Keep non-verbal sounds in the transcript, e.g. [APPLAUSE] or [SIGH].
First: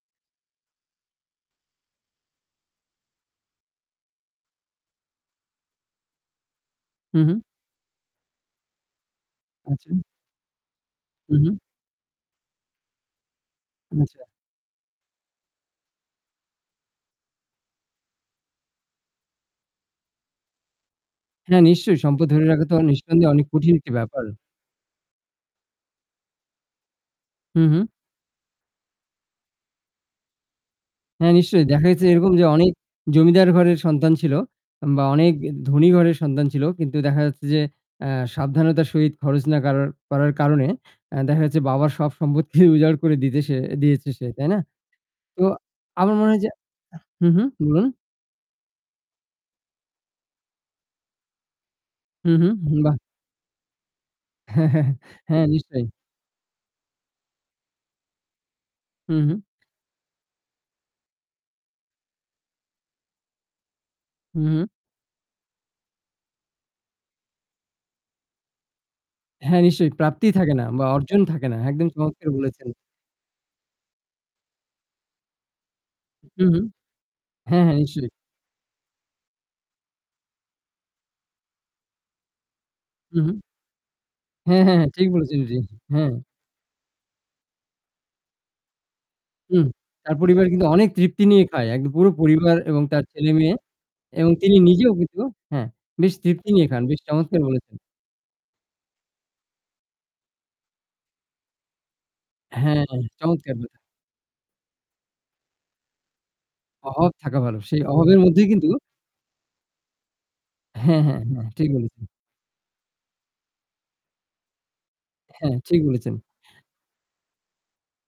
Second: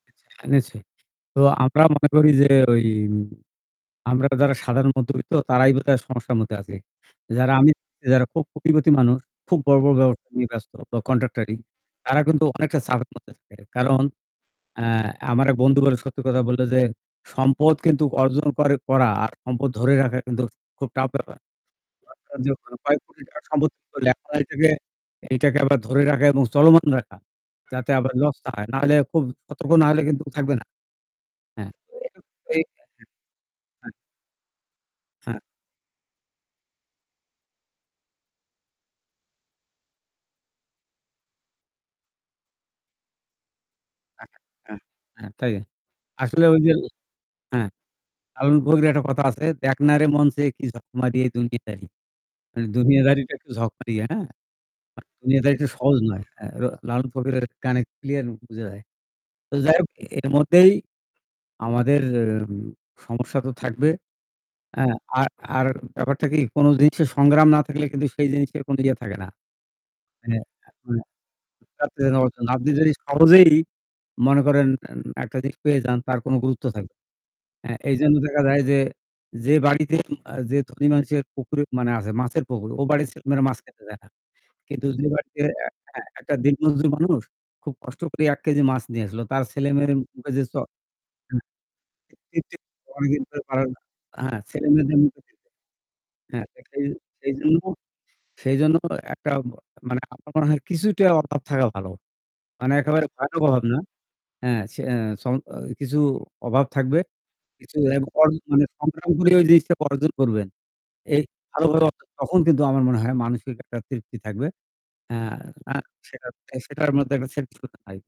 আচ্ছা। জেনেছি। তো আমরা মনে করি যে ওই আমরা যারা সাধারণ মধ্যবিত্ত তারাই বোধহয় সমস্যার মধ্যে আছি। হু, হু। যারা আমি যারা খুব কোটিপতি মানুষ খুব বড়, বড় আচ্ছা। [UNINTELLIGIBLE] নিয়ে ব্যস্ত বা হু, হু। কন্ট্রাক্টরি তারা কিন্তু অনেকটা চাপের মধ্যে থাকে। কারণ আচ্ছা। অ্যা আমার এক বন্ধু বলে সত্যি কথা বলল যে, সম্পদ কিন্তু অর্জন করে করা আর সম্পদ ধরে রাখা কিন্তু খুব টাফ ব্যাপার। হ্যাঁ, নিশ্চয়ই সম্পদ ধরে [UNINTELLIGIBLE] রাখা তো কয়েক কোটি নিসন্দেহে টাকার অনেক সম্পদ কঠিন একটা ব্যাপার। [UNINTELLIGIBLE] এটাকে, এইটাকে আবার ধরে রাখা এবং চলমান রাখা। হু, হু। যাতে আবার লস না হয়। না হলে খুব সতর্ক না হইলে কিন্তু থাকবে না। হ্যাঁ, নিশ্চয়ই হ্যাঁ। দেখা গেছে এরকম যে এই অনেক জমিদার ঘরের হ্যাঁ। সন্তান ছিল বা অনেক হ্যাঁ। ধনী ঘরের সন্তান ছিল। কিন্তু দেখা যাচ্ছে যে অ্যা সাবধানতার সহিত খরচ না কারার করার কারণে অ্যা দেখা যাচ্ছে বাবার সব সম্পদকে উজাড় করে দিতে সে দিয়েছে সে। আচ্ছা তাই না? হ্যাঁ, হ্যাঁ তো থাকে। আমার মনে হয় আসলে যে ওই যে হুম, হুম। হ্যাঁ, বলুন? লালন ফকিরের একটা কথা আছে, "দেখ না রে মন চেয়ে কি ঝকমারী এই দুনিয়াদারী।" হু, এ হু, বাহ! দুনিয়াদারিটা একটু ঝকমারি, হ্যাঁ? [CHUCKLES] হ্যাঁ, দুনিয়াদারিটা নিশ্চই। সহজ নয়। হ্যাঁ, ল লালন ফকিরের গানে ক্লিয়ার বুঝা যায়। হুম, হুম। তো যাই হোক এর মধ্যেই আমাদের উম সমস্যা তো থাকবে। হুম, হুম। হ্যাঁ আর, আর ব্যাপারটা কি কোন জিনিসের সংগ্রাম না থাকলে কিন্তু সেই জিনিসের কোন ইয়ে থাকে না। হ্যাঁ, নিশ্চয়ই প্রাপ্তিই মানে থাকে না অ্যা বা মানে অর্জন থাকে না। একদম চমৎকার [UNINTELLIGIBLE] বলেছেন! আপনি যদি সহজেই মনে করেন এন একটা জিনিস পেয়ে যান তার হু, কোন হু। গুরুত্ব থাকবে না। হ্যাঁ, হ্যাঁ। হ্যাঁ নিশ্চয়ই। এইজন্য দেখা যায় যে, যে বাড়িতে অ্যা যে ধণী মানুষের পুকুর আছে মাছের পুকুর ও বাড়ির হু, হু। ছেলেমেয়েরা মাছ খেতে চায় না। হ্যাঁ, হ্যাঁ, কিন্তু হ্যাঁ ঠিক যে বলেছেন। বাড়িতে জি, অ্যা হ্যাঁ, হ্যাঁ। একটা দিনমজুর মানুষ খুব কষ্ট করে ১ কেজি মাছ নিয়ে আসছিল। তার হুম। ছেলে মেয়ের তার মুখে যে পরিবার চ কিন্তু অনেক তৃপ্তি নিয়ে খায় এক পুরো [UNINTELLIGIBLE] পরিবার এবং তার ছেলেমেয়ে এবং তিনি নিজেও ছেলেমেয়েদের মুখে কিন্তু দিতে। হ্যাঁ, বেশ হ্যাঁ তৃপ্তি নিয়ে দেখা খান যায়, বেশ চমৎকার সেইজন্য বলেছেন! সেইজন্য একটা মা মানে আমার মনে হয় কিছুটা অভাব থাকা ভালো। মানে হ্যাঁ, একেবারে ভয়ানক চমৎকার অভাব বললেন। না। অ্যা সে সম অ কিছু অভাব থাকবে। অভাব থাকা ভালো। কিছু সেই অভাবের মধ্যেই কিন্তু [UNINTELLIGIBLE] সংগ্রাম করে ওই জিনিসটা অর্জন করবেন। হ্যাঁ, হ্যাঁ, এই হ্যাঁ ঠিক ভালোভাবে বলেছেন। অর্থাৎ তখন কিন্তু আমার মনে হয় মানসিক একটা তৃপ্তি থাকবে। অ্যা হ্যাঁ, অ্যা ঠিক বলেছেন। সেটার মধ্যে [UNINTELLIGIBLE] একটা [UNINTELLIGIBLE]